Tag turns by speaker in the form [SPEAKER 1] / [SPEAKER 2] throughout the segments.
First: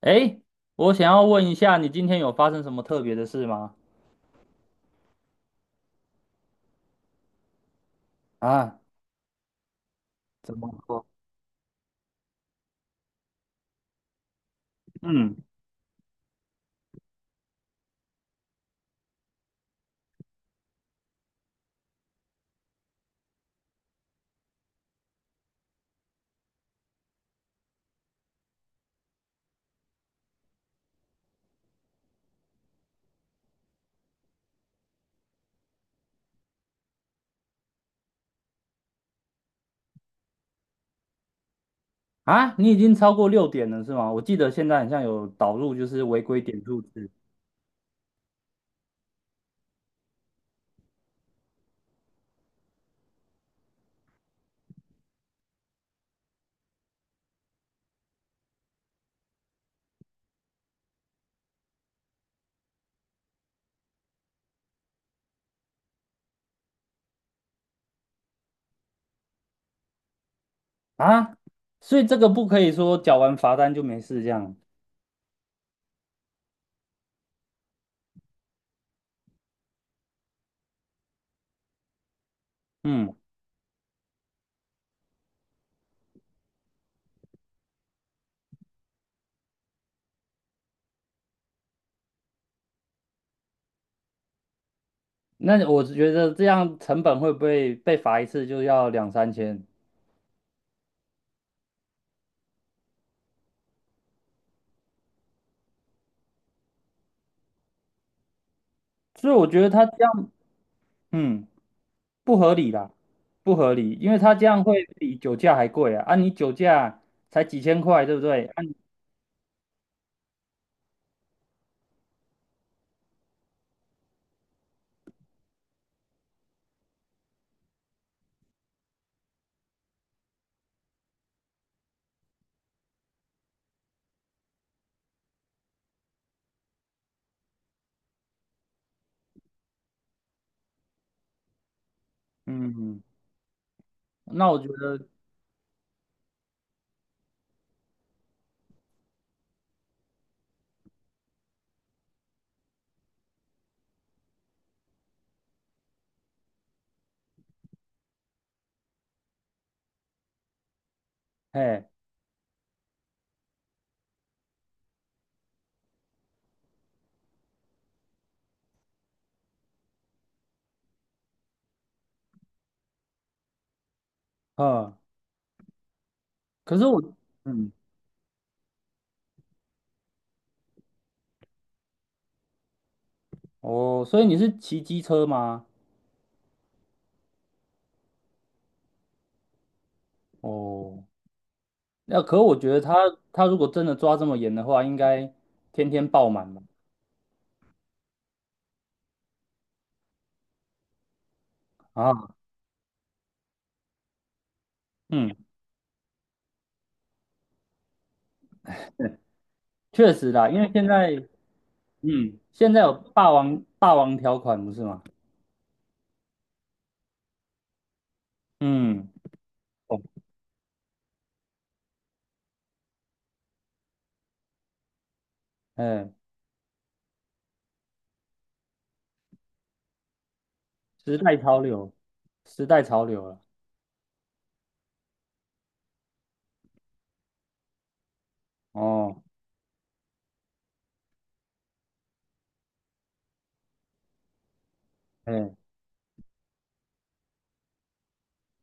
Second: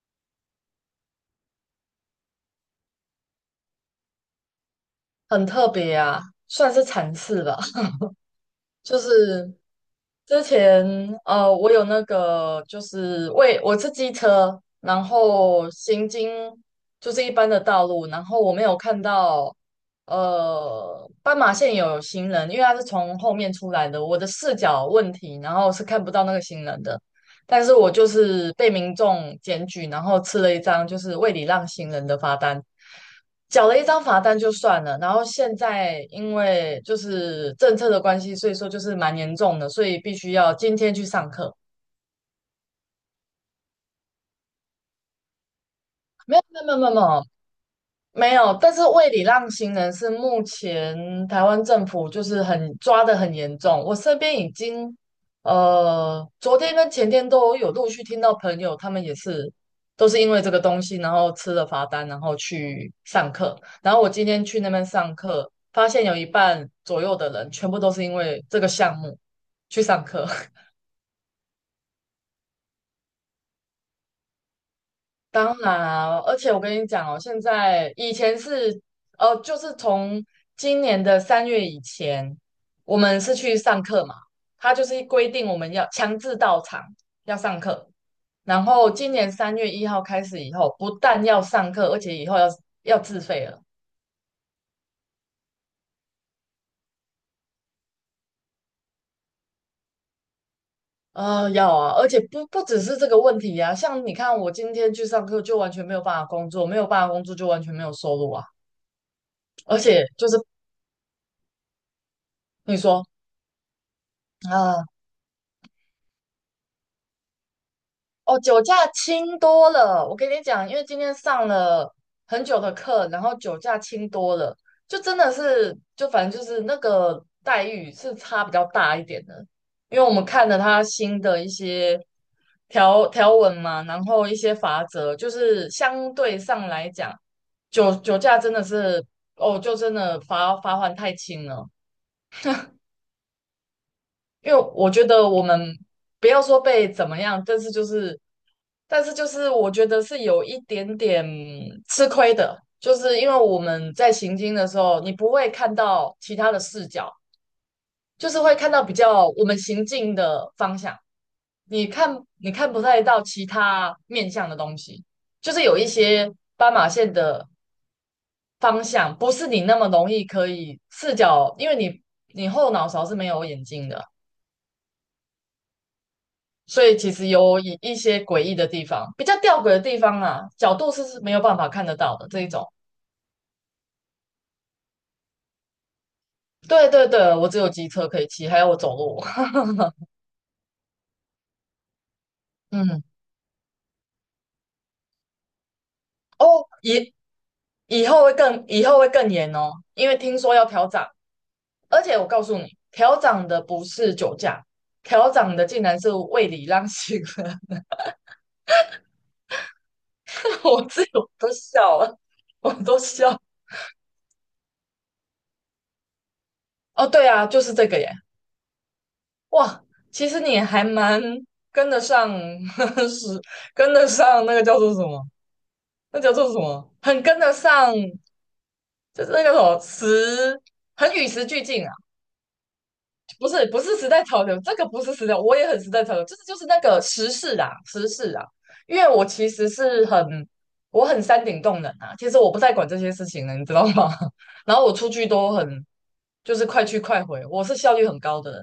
[SPEAKER 1] 哎，我想要问一下，你今天有发生什么特别的事吗？
[SPEAKER 2] 很特别啊，算是惨事吧。
[SPEAKER 1] 啊，
[SPEAKER 2] 就是之
[SPEAKER 1] 怎么
[SPEAKER 2] 前
[SPEAKER 1] 说？
[SPEAKER 2] 我有那个就是为我是机车，然
[SPEAKER 1] 嗯，
[SPEAKER 2] 后行经就是一般的道路，然后我没有看到斑马线有行人，因为他是从后面出来的，我的视角问题，然后是看不到那个行人的。但是我就是被民众检举，然后吃了一张就是未礼让行人的罚单，缴了一张罚单就算了。然后现在因为就是政策的关系，所以说就是蛮严重的，所以必须要今天去上课。
[SPEAKER 1] 啊，你已经超过6点了是吗？我记得现在好像有导入就是违
[SPEAKER 2] 没
[SPEAKER 1] 规
[SPEAKER 2] 有没
[SPEAKER 1] 点
[SPEAKER 2] 有
[SPEAKER 1] 数
[SPEAKER 2] 没有没
[SPEAKER 1] 制
[SPEAKER 2] 有，没有，但是为礼让行人是目前台湾政府就是很抓得很严重。我身边已经，昨天跟前天都有陆续听到朋友，他们也是都是因为这个东西，然后吃了罚单，然后去上课。然后我今天去那边上课，发现有一半左右的人全部都是因为这个项目去上课。
[SPEAKER 1] 啊，所以这个不可以说缴完罚单就没事这样。
[SPEAKER 2] 当然啊，而且我跟你讲哦，现在以前是，就是从今年的三月以前，我
[SPEAKER 1] 嗯，
[SPEAKER 2] 们是去上课嘛，他就是规定我们要强制到场要上课，然后今年3月1号开始以后，不但要上课，而且以后要自费了。
[SPEAKER 1] 那我觉得这样成本会不会被罚一次就要两三千？
[SPEAKER 2] 要啊，而且不只是这个问题啊，像你看，我今天去上课就完全没有办法工作，没有办法工作就完全没有收入啊，
[SPEAKER 1] 所以我觉得
[SPEAKER 2] 而
[SPEAKER 1] 他这
[SPEAKER 2] 且就
[SPEAKER 1] 样，
[SPEAKER 2] 是
[SPEAKER 1] 嗯，不合理
[SPEAKER 2] 你
[SPEAKER 1] 啦，
[SPEAKER 2] 说。
[SPEAKER 1] 不合理，因为他这样会
[SPEAKER 2] 啊，
[SPEAKER 1] 比酒驾还贵啊。啊，你酒驾才几千块，对不
[SPEAKER 2] 哦，
[SPEAKER 1] 对？
[SPEAKER 2] 酒
[SPEAKER 1] 啊，
[SPEAKER 2] 驾轻多了。我跟你讲，因为今天上了很久的课，然后酒驾轻多了，就真的是，就反正就是那个待遇是差比较大一点的。因为我们看了他新的一些条文嘛，然后一些法则，就是相对上来讲，酒驾真的是，哦，就真的罚款太轻了。
[SPEAKER 1] 嗯。那
[SPEAKER 2] 因
[SPEAKER 1] 我
[SPEAKER 2] 为
[SPEAKER 1] 觉
[SPEAKER 2] 我觉
[SPEAKER 1] 得，
[SPEAKER 2] 得我们不要说被怎么样，但是就是我觉得是有一点点吃亏的，就是因为我们在行进的时候，你不会看到其他的视角，就是会看到比较我们行进的方向，
[SPEAKER 1] 哎，
[SPEAKER 2] 你看你看不太到其他面向的东西，就是有一些斑马线的方向，不是你那么容易可以视角，因为你后脑勺是没有眼睛的。
[SPEAKER 1] 嗯，可是
[SPEAKER 2] 所以
[SPEAKER 1] 我，
[SPEAKER 2] 其实有
[SPEAKER 1] 嗯，
[SPEAKER 2] 一些诡异的地方，比较吊诡的地方啊，角度是没有办法看得到的这一种。
[SPEAKER 1] 哦，所以你是骑机车吗？
[SPEAKER 2] 对对对，我只有机车可以骑，还有我走路。
[SPEAKER 1] 哦，那可我觉得他
[SPEAKER 2] 嗯，
[SPEAKER 1] 如果真的抓这么严的话，应该天天爆满吧？
[SPEAKER 2] 哦，以后会更严哦，因为听说要调涨，而且我
[SPEAKER 1] 啊，
[SPEAKER 2] 告诉你，调涨的不是酒驾，调
[SPEAKER 1] 嗯，
[SPEAKER 2] 涨的竟然是胃里让行了，
[SPEAKER 1] 确实啦，因 为
[SPEAKER 2] 我
[SPEAKER 1] 现
[SPEAKER 2] 自
[SPEAKER 1] 在，
[SPEAKER 2] 己我都笑了，
[SPEAKER 1] 嗯，
[SPEAKER 2] 我
[SPEAKER 1] 现在有
[SPEAKER 2] 都
[SPEAKER 1] 霸
[SPEAKER 2] 笑。
[SPEAKER 1] 王霸王条款不是吗？
[SPEAKER 2] 哦，对啊，就是这个耶。
[SPEAKER 1] 嗯，
[SPEAKER 2] 哇，
[SPEAKER 1] 哦，
[SPEAKER 2] 其实你还蛮跟得上，是跟得上那个叫做什么？
[SPEAKER 1] 哎，
[SPEAKER 2] 那叫做什么？很跟得上，就是那个什么时，很
[SPEAKER 1] 时
[SPEAKER 2] 与
[SPEAKER 1] 代
[SPEAKER 2] 时
[SPEAKER 1] 潮
[SPEAKER 2] 俱进啊！
[SPEAKER 1] 流，时代潮流了，
[SPEAKER 2] 不是，不是时代潮流，这个不是时代，我也很时代潮流，就是那个时事啊，时事啊。因为
[SPEAKER 1] 哦，
[SPEAKER 2] 我其实是很，我很山顶洞人啊，其实我不太管这些事情了，你知道吗？然后我出去
[SPEAKER 1] 哎，
[SPEAKER 2] 都很，就是快去快回，我是效率很高的人，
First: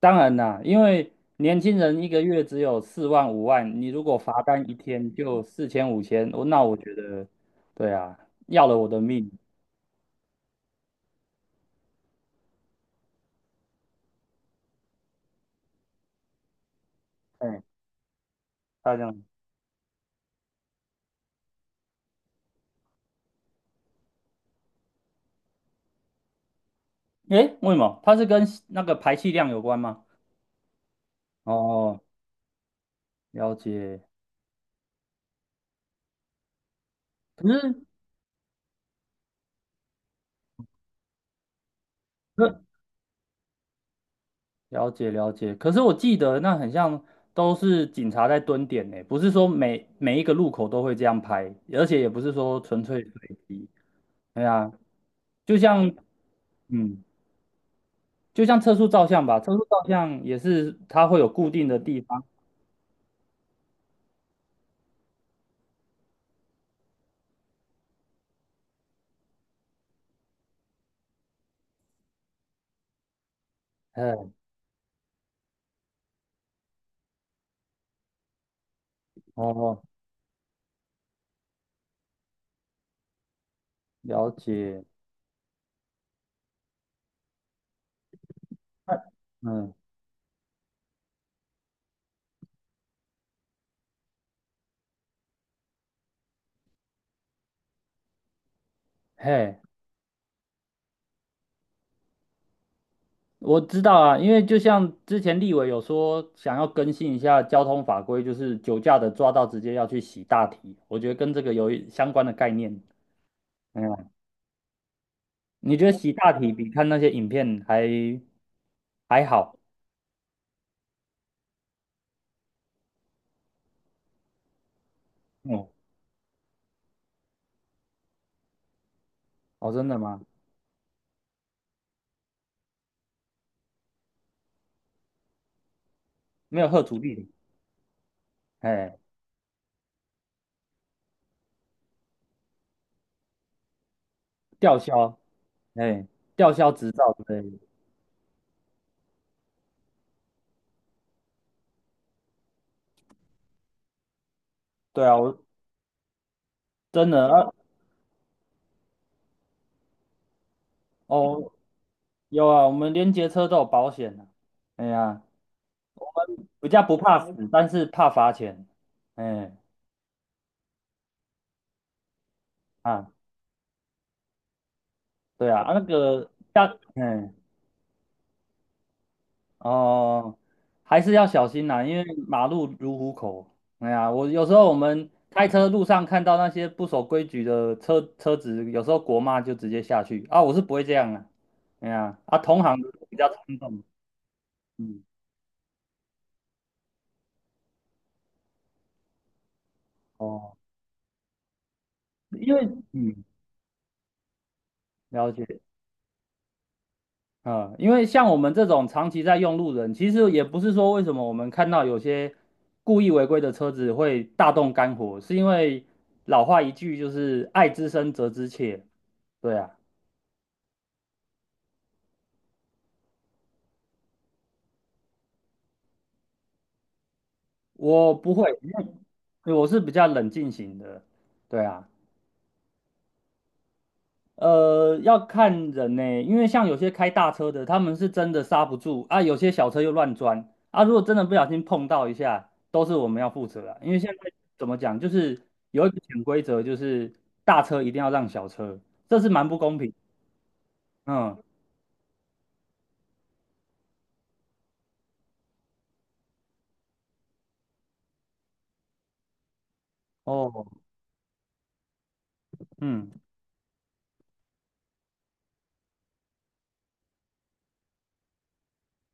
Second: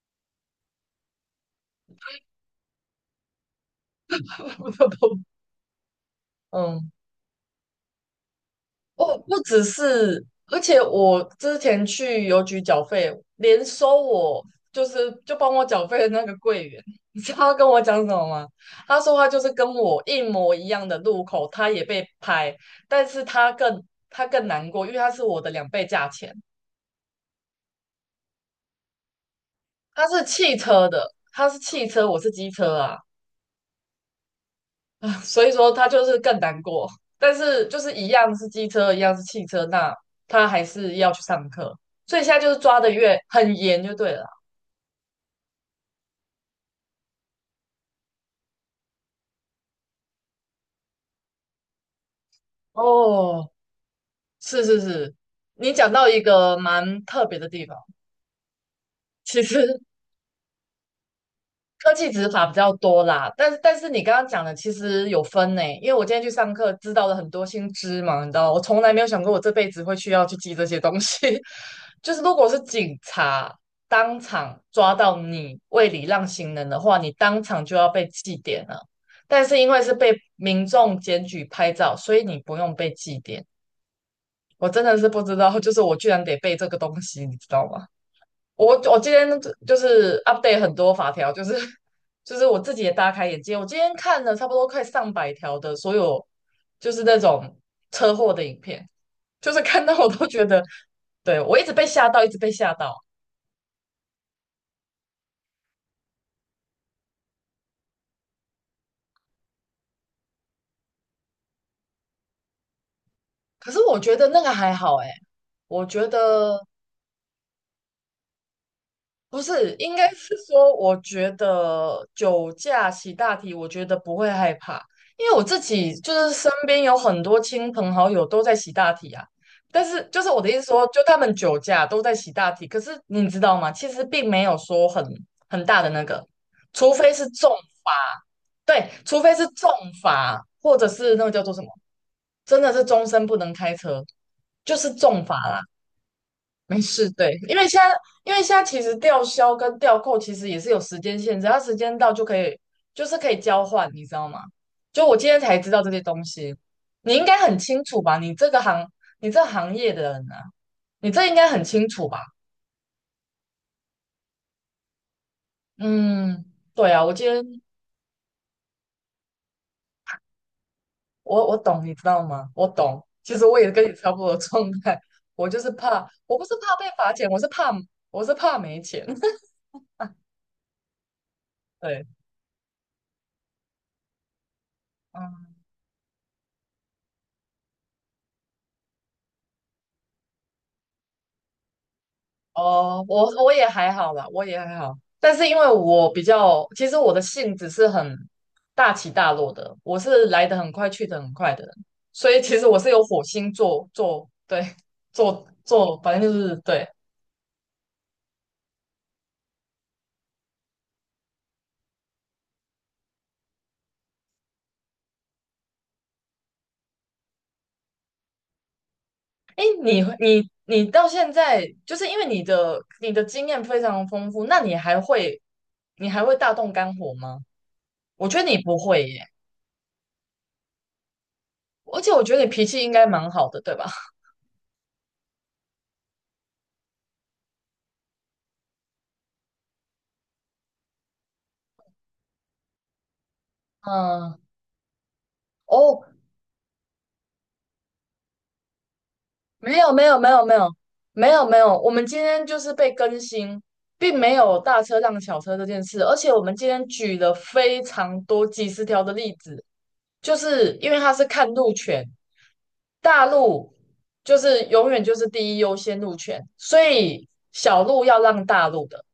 [SPEAKER 1] 当然啦，因为年轻人一个月只有四万五万，你如果罚单一天就四千五千，那我
[SPEAKER 2] 嗯。
[SPEAKER 1] 觉得，对啊，要了我的
[SPEAKER 2] 哦，
[SPEAKER 1] 命。
[SPEAKER 2] 不只是，而且我之前去邮局缴费，连收我就是就帮我缴费的那个柜员，你知道他
[SPEAKER 1] 哎，
[SPEAKER 2] 跟我讲什么吗？
[SPEAKER 1] 他
[SPEAKER 2] 他
[SPEAKER 1] 这
[SPEAKER 2] 说
[SPEAKER 1] 样，
[SPEAKER 2] 他就是跟我一模一样的路口，他也被拍，但是他更难过，因为他是我的2倍价钱，
[SPEAKER 1] 诶，为什么？它是跟那个排气量有关吗？
[SPEAKER 2] 他是汽车的，他是汽
[SPEAKER 1] 哦，
[SPEAKER 2] 车，我是机车啊。
[SPEAKER 1] 了解。
[SPEAKER 2] 所以说他就是更难过。但
[SPEAKER 1] 可
[SPEAKER 2] 是就
[SPEAKER 1] 是，
[SPEAKER 2] 是一样是机车，一样是汽车，那他还是要去上课，所以现在就是抓
[SPEAKER 1] 可
[SPEAKER 2] 的越很严就对了啦。
[SPEAKER 1] 了解了解。可是我记得那很像都是警察在蹲点呢，不是说每一个路口都会这样拍，而且也不是说纯粹随
[SPEAKER 2] 哦，
[SPEAKER 1] 机。对
[SPEAKER 2] 是
[SPEAKER 1] 啊，
[SPEAKER 2] 是是，
[SPEAKER 1] 就
[SPEAKER 2] 你
[SPEAKER 1] 像，
[SPEAKER 2] 讲到一个
[SPEAKER 1] 嗯，
[SPEAKER 2] 蛮特别的地方，
[SPEAKER 1] 就像测速照相吧，
[SPEAKER 2] 其
[SPEAKER 1] 测速
[SPEAKER 2] 实
[SPEAKER 1] 照相也是它会有固定的
[SPEAKER 2] 科
[SPEAKER 1] 地
[SPEAKER 2] 技
[SPEAKER 1] 方。
[SPEAKER 2] 执法比较多啦，但是你刚刚讲的其实有分呢，因为我今天去上课知道了很多新知嘛，你知道，我从来没有想过我这辈子会需要去记这些东西。就是如果是警察当
[SPEAKER 1] 哎，
[SPEAKER 2] 场抓到你未礼让行人的话，你当场就要被记点了。但是因为
[SPEAKER 1] 哦，
[SPEAKER 2] 是被民众检举拍照，所以你不用被记点。
[SPEAKER 1] 了
[SPEAKER 2] 我
[SPEAKER 1] 解。
[SPEAKER 2] 真的是不知道，就是我居然得背这个东西，你知道吗？我我
[SPEAKER 1] 那
[SPEAKER 2] 今天
[SPEAKER 1] 嗯，
[SPEAKER 2] 就是 update 很多法条，就是 就是我自己也大开眼界。我今天看了差不多快上百条的所有，就是那种车祸的影片，就
[SPEAKER 1] 嘿，
[SPEAKER 2] 是看到我都觉得，对，我一直被吓到，一直被吓到。
[SPEAKER 1] 我知道啊，因为就像之前立委有说想要更新一下交通法规，就是酒驾的抓到直接要去洗大体，我觉得跟这个有一相关的概念。
[SPEAKER 2] 可是
[SPEAKER 1] 嗯，
[SPEAKER 2] 我觉得那个还好诶，
[SPEAKER 1] 你
[SPEAKER 2] 我
[SPEAKER 1] 觉得
[SPEAKER 2] 觉
[SPEAKER 1] 洗大体
[SPEAKER 2] 得
[SPEAKER 1] 比看那些影片还
[SPEAKER 2] 不
[SPEAKER 1] 好？
[SPEAKER 2] 是，应该是说，我觉得酒驾洗大题，我觉得不会害怕，因为我自
[SPEAKER 1] 嗯，
[SPEAKER 2] 己就是身边有很多亲朋好友都在洗大题啊。
[SPEAKER 1] 哦，
[SPEAKER 2] 但
[SPEAKER 1] 真的
[SPEAKER 2] 是，
[SPEAKER 1] 吗？
[SPEAKER 2] 就是我的意思说，就他们酒驾都在洗大题，可是你知道吗？其实并没有说很大的那个，
[SPEAKER 1] 没有贺
[SPEAKER 2] 除
[SPEAKER 1] 阻
[SPEAKER 2] 非是
[SPEAKER 1] 力，
[SPEAKER 2] 重罚，对，
[SPEAKER 1] 哎，
[SPEAKER 2] 除非是重罚，或者是那个叫做什么，真的是终身不能开车，就
[SPEAKER 1] 吊
[SPEAKER 2] 是
[SPEAKER 1] 销，
[SPEAKER 2] 重罚啦。
[SPEAKER 1] 哎，吊销
[SPEAKER 2] 没
[SPEAKER 1] 执
[SPEAKER 2] 事，
[SPEAKER 1] 照之
[SPEAKER 2] 对，
[SPEAKER 1] 类
[SPEAKER 2] 因
[SPEAKER 1] 的。
[SPEAKER 2] 为现在，其实吊销跟吊扣其实也是有时间限制，它时间到就可以，就是可以交换，你知道吗？
[SPEAKER 1] 对
[SPEAKER 2] 就
[SPEAKER 1] 啊，
[SPEAKER 2] 我今天
[SPEAKER 1] 我
[SPEAKER 2] 才知道这些东西，
[SPEAKER 1] 真
[SPEAKER 2] 你应
[SPEAKER 1] 的
[SPEAKER 2] 该
[SPEAKER 1] 啊，
[SPEAKER 2] 很清楚吧？你这行业的人啊，你这应该
[SPEAKER 1] 哦，
[SPEAKER 2] 很清楚吧？
[SPEAKER 1] 有啊，我们连结车都有保险的。哎呀，
[SPEAKER 2] 嗯，
[SPEAKER 1] 回家
[SPEAKER 2] 对
[SPEAKER 1] 不
[SPEAKER 2] 啊，我
[SPEAKER 1] 怕
[SPEAKER 2] 今
[SPEAKER 1] 死，
[SPEAKER 2] 天
[SPEAKER 1] 但是怕罚钱。哎
[SPEAKER 2] 我懂，你知道吗？我懂，
[SPEAKER 1] 啊，
[SPEAKER 2] 其实我也跟你差不多的状态，我
[SPEAKER 1] 对
[SPEAKER 2] 就
[SPEAKER 1] 啊，
[SPEAKER 2] 是
[SPEAKER 1] 啊那
[SPEAKER 2] 怕，
[SPEAKER 1] 个
[SPEAKER 2] 我不是
[SPEAKER 1] 要，
[SPEAKER 2] 怕被罚钱，
[SPEAKER 1] 哎
[SPEAKER 2] 我是怕没钱，
[SPEAKER 1] 哦，还是要小心 呐，因为
[SPEAKER 2] 对，
[SPEAKER 1] 马路如虎口。哎呀，我有时候我们开车
[SPEAKER 2] 嗯。
[SPEAKER 1] 路上看到那些不守规矩的车子，有时候国骂就直接下去啊，我是不会这样啊。哎呀，啊，同行的
[SPEAKER 2] 哦，
[SPEAKER 1] 比
[SPEAKER 2] 我
[SPEAKER 1] 较
[SPEAKER 2] 我
[SPEAKER 1] 冲
[SPEAKER 2] 也
[SPEAKER 1] 动。
[SPEAKER 2] 还好啦，我也还好。
[SPEAKER 1] 嗯，
[SPEAKER 2] 但是因为我比较，其实我的性子是很大起大落的，我是来
[SPEAKER 1] 哦，
[SPEAKER 2] 得很快，去得很快的人，所以
[SPEAKER 1] 因
[SPEAKER 2] 其
[SPEAKER 1] 为
[SPEAKER 2] 实我是有火
[SPEAKER 1] 嗯，
[SPEAKER 2] 星做做对
[SPEAKER 1] 了
[SPEAKER 2] 做
[SPEAKER 1] 解。
[SPEAKER 2] 做，反正就是对。
[SPEAKER 1] 嗯，因为像我们这种长期在用路人，其实也不是说为什么我们看到有些故意违规的车子会大动肝火，是因为老话一句就是"爱之深，责之切"。对
[SPEAKER 2] 哎，
[SPEAKER 1] 啊，
[SPEAKER 2] 你到现在，就是因为你的经验非常丰富，那你还会大动肝火吗？
[SPEAKER 1] 我
[SPEAKER 2] 我
[SPEAKER 1] 不
[SPEAKER 2] 觉得
[SPEAKER 1] 会，
[SPEAKER 2] 你
[SPEAKER 1] 因
[SPEAKER 2] 不会耶，
[SPEAKER 1] 为我是比较冷静型的。对啊。
[SPEAKER 2] 而且我觉得你脾气应该蛮好的，对吧？
[SPEAKER 1] 要看人呢、因为像有些开大车的，他们是真的刹不住啊，有些小车又乱钻啊。如果真的不小心碰到一下，都是我们要负责啊。因为现在
[SPEAKER 2] 嗯，
[SPEAKER 1] 怎么讲，就是有一个
[SPEAKER 2] 哦，
[SPEAKER 1] 潜规则，就是大车一定要让小车，这是蛮不公
[SPEAKER 2] 没
[SPEAKER 1] 平。
[SPEAKER 2] 有没有没有没有没
[SPEAKER 1] 嗯，
[SPEAKER 2] 有没有，我们今天就是被更新，并没有大车让小车这件事，而且我们今天举了非常多几十条的例子，就
[SPEAKER 1] 哦，
[SPEAKER 2] 是因为它是看路权，
[SPEAKER 1] 嗯
[SPEAKER 2] 大陆就是永远就是第一优先路权，所以小路要让大路的，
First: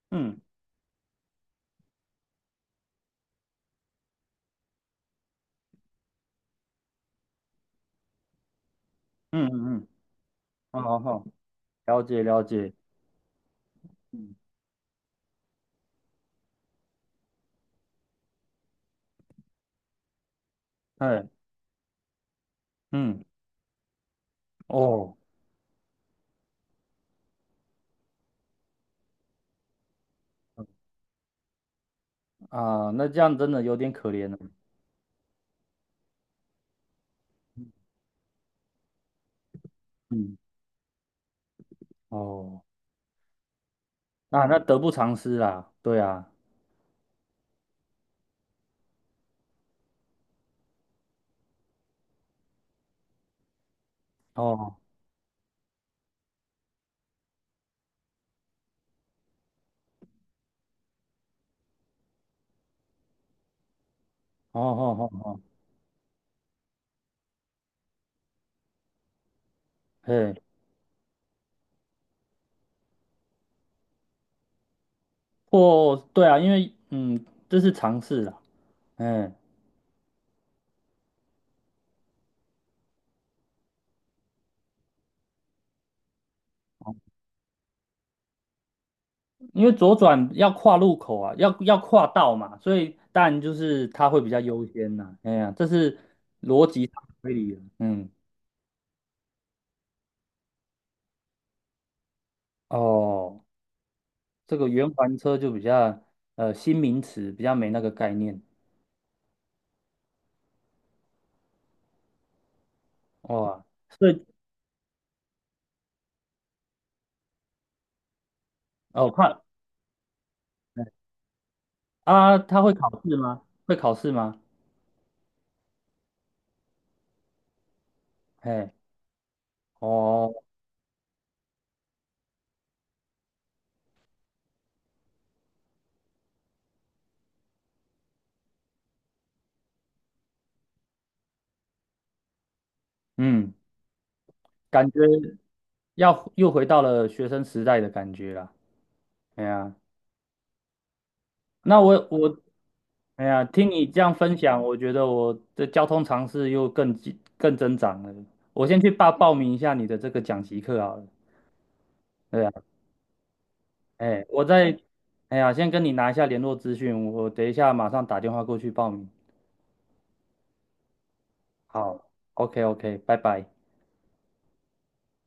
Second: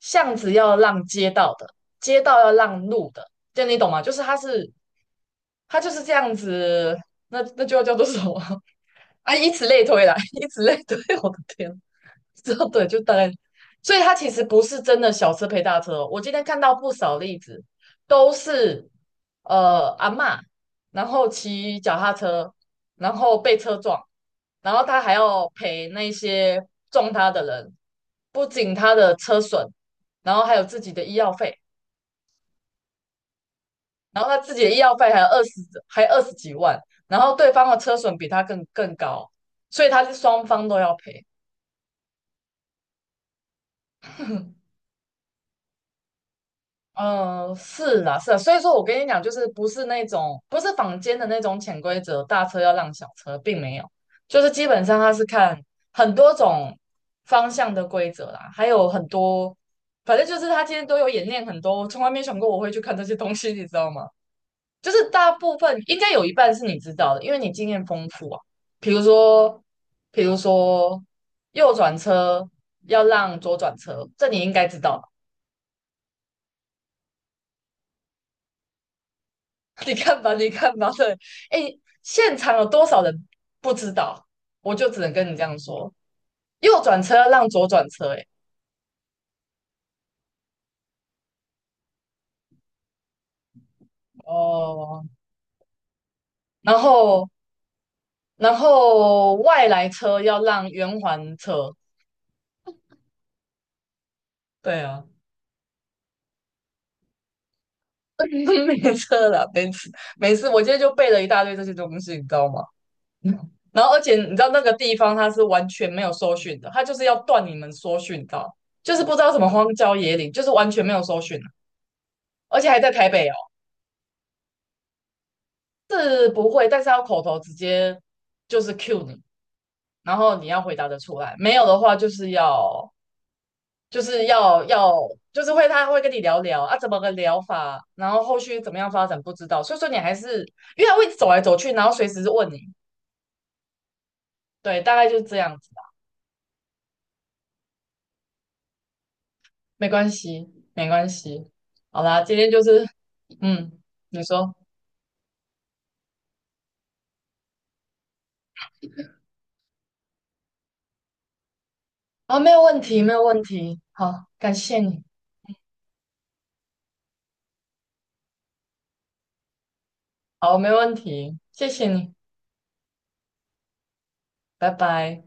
[SPEAKER 2] 巷
[SPEAKER 1] 嗯
[SPEAKER 2] 子要让街道的，街道要让路的，这样你懂吗？就是它就是这样子，那就要叫做什么 啊？
[SPEAKER 1] 嗯
[SPEAKER 2] 以此
[SPEAKER 1] 嗯
[SPEAKER 2] 类
[SPEAKER 1] 嗯，
[SPEAKER 2] 推啦，以此类
[SPEAKER 1] 好
[SPEAKER 2] 推，
[SPEAKER 1] 好好，
[SPEAKER 2] 我的天，
[SPEAKER 1] 了解了
[SPEAKER 2] 之后
[SPEAKER 1] 解，
[SPEAKER 2] 对，就大概，所以他其
[SPEAKER 1] 嗯，
[SPEAKER 2] 实不是真的小车赔大车哦我今天看到不少例子，都是阿嬷，然
[SPEAKER 1] 哎，
[SPEAKER 2] 后骑脚踏车，然
[SPEAKER 1] 嗯，
[SPEAKER 2] 后被车撞，然后他还
[SPEAKER 1] 哦
[SPEAKER 2] 要赔那些撞他的人，不仅他的车损，然后还有自己的医药费，
[SPEAKER 1] 啊，那这样真的有点可
[SPEAKER 2] 然
[SPEAKER 1] 怜
[SPEAKER 2] 后
[SPEAKER 1] 了。
[SPEAKER 2] 他自己的医药费还有20几万，然后对
[SPEAKER 1] 嗯，
[SPEAKER 2] 方的车损比他更高，所以他是
[SPEAKER 1] 嗯
[SPEAKER 2] 双方都要赔。
[SPEAKER 1] 哦，那 得不偿失啦，对啊。
[SPEAKER 2] 嗯，是啦，是啦，所以说我跟你讲，就是不是坊间的那种潜规则，大车要让小车，并没有，就是基
[SPEAKER 1] 哦。
[SPEAKER 2] 本上他是看很多种方向的规则啦，还有很多，反正就是他今天都有演练很多，我从来没想过我会去看这些东西，你知道吗？
[SPEAKER 1] 哦
[SPEAKER 2] 就
[SPEAKER 1] 哦
[SPEAKER 2] 是大
[SPEAKER 1] 哦，
[SPEAKER 2] 部分应该有一半是你知道的，因为你经验丰富啊，比如说，比
[SPEAKER 1] 嘿，
[SPEAKER 2] 如说右转车要让左转车，这你应该知道吧。
[SPEAKER 1] 或对啊，因为这是尝试啦，嗯，
[SPEAKER 2] 你看吧，你看吧，对，哎，现场有多少人不知道？我就只能跟你这样说，右转车要让左转车、欸哎，
[SPEAKER 1] 因为左转要跨路口啊，要跨道嘛，所以当然就是它会比较优先
[SPEAKER 2] 哦，
[SPEAKER 1] 呐，哎呀，这是逻
[SPEAKER 2] 然
[SPEAKER 1] 辑上
[SPEAKER 2] 后
[SPEAKER 1] 推理的，嗯，
[SPEAKER 2] 外来车要让圆环车，
[SPEAKER 1] 哦，这个
[SPEAKER 2] 对
[SPEAKER 1] 圆
[SPEAKER 2] 啊，
[SPEAKER 1] 环车就比较新名词，比较没那个概念，
[SPEAKER 2] 没车了，没事没事，我今天就背了一大堆这些东西，你知道吗？
[SPEAKER 1] 哇，
[SPEAKER 2] 然后而
[SPEAKER 1] 所
[SPEAKER 2] 且
[SPEAKER 1] 以
[SPEAKER 2] 你知道那个地方它是完全没有搜寻的，它就是要断你们搜寻道？就是
[SPEAKER 1] 哦
[SPEAKER 2] 不知道什
[SPEAKER 1] 怕
[SPEAKER 2] 么荒郊野岭，就是完全没有搜寻啊、
[SPEAKER 1] 啊，
[SPEAKER 2] 而
[SPEAKER 1] 他
[SPEAKER 2] 且
[SPEAKER 1] 会
[SPEAKER 2] 还
[SPEAKER 1] 考
[SPEAKER 2] 在台
[SPEAKER 1] 试
[SPEAKER 2] 北哦。
[SPEAKER 1] 吗？会考试吗？
[SPEAKER 2] 是不会，但是要口头直接就
[SPEAKER 1] 哎，
[SPEAKER 2] 是 cue 你，然
[SPEAKER 1] 哦，
[SPEAKER 2] 后你要回答的出来，没有的话就是要就是要要就是会他会跟你聊聊啊，怎么个聊法，然后后续怎么样发展不知道，所以说你还是因为他会一直走来走去，然后随时问你，
[SPEAKER 1] 嗯，
[SPEAKER 2] 对，
[SPEAKER 1] 感
[SPEAKER 2] 大
[SPEAKER 1] 觉
[SPEAKER 2] 概就是这样子吧，
[SPEAKER 1] 要又回到了学生时代的感觉啦。哎呀，
[SPEAKER 2] 没关系，没关系，
[SPEAKER 1] 那
[SPEAKER 2] 好
[SPEAKER 1] 我
[SPEAKER 2] 啦，今天就是
[SPEAKER 1] 哎呀，听
[SPEAKER 2] 嗯，
[SPEAKER 1] 你这样
[SPEAKER 2] 你
[SPEAKER 1] 分
[SPEAKER 2] 说
[SPEAKER 1] 享，我觉得我的交通常识又更增长了。我先去报名一下你的这个讲习课好了。
[SPEAKER 2] 啊，
[SPEAKER 1] 对啊，
[SPEAKER 2] 没有问题，没有问题，
[SPEAKER 1] 哎，
[SPEAKER 2] 好，感谢你，
[SPEAKER 1] 哎呀，先跟你拿一下联络资讯，我等一下马上打电话过去报名。
[SPEAKER 2] 好，没问题，谢谢
[SPEAKER 1] 好
[SPEAKER 2] 你，
[SPEAKER 1] ，OK OK，拜拜。
[SPEAKER 2] 拜拜。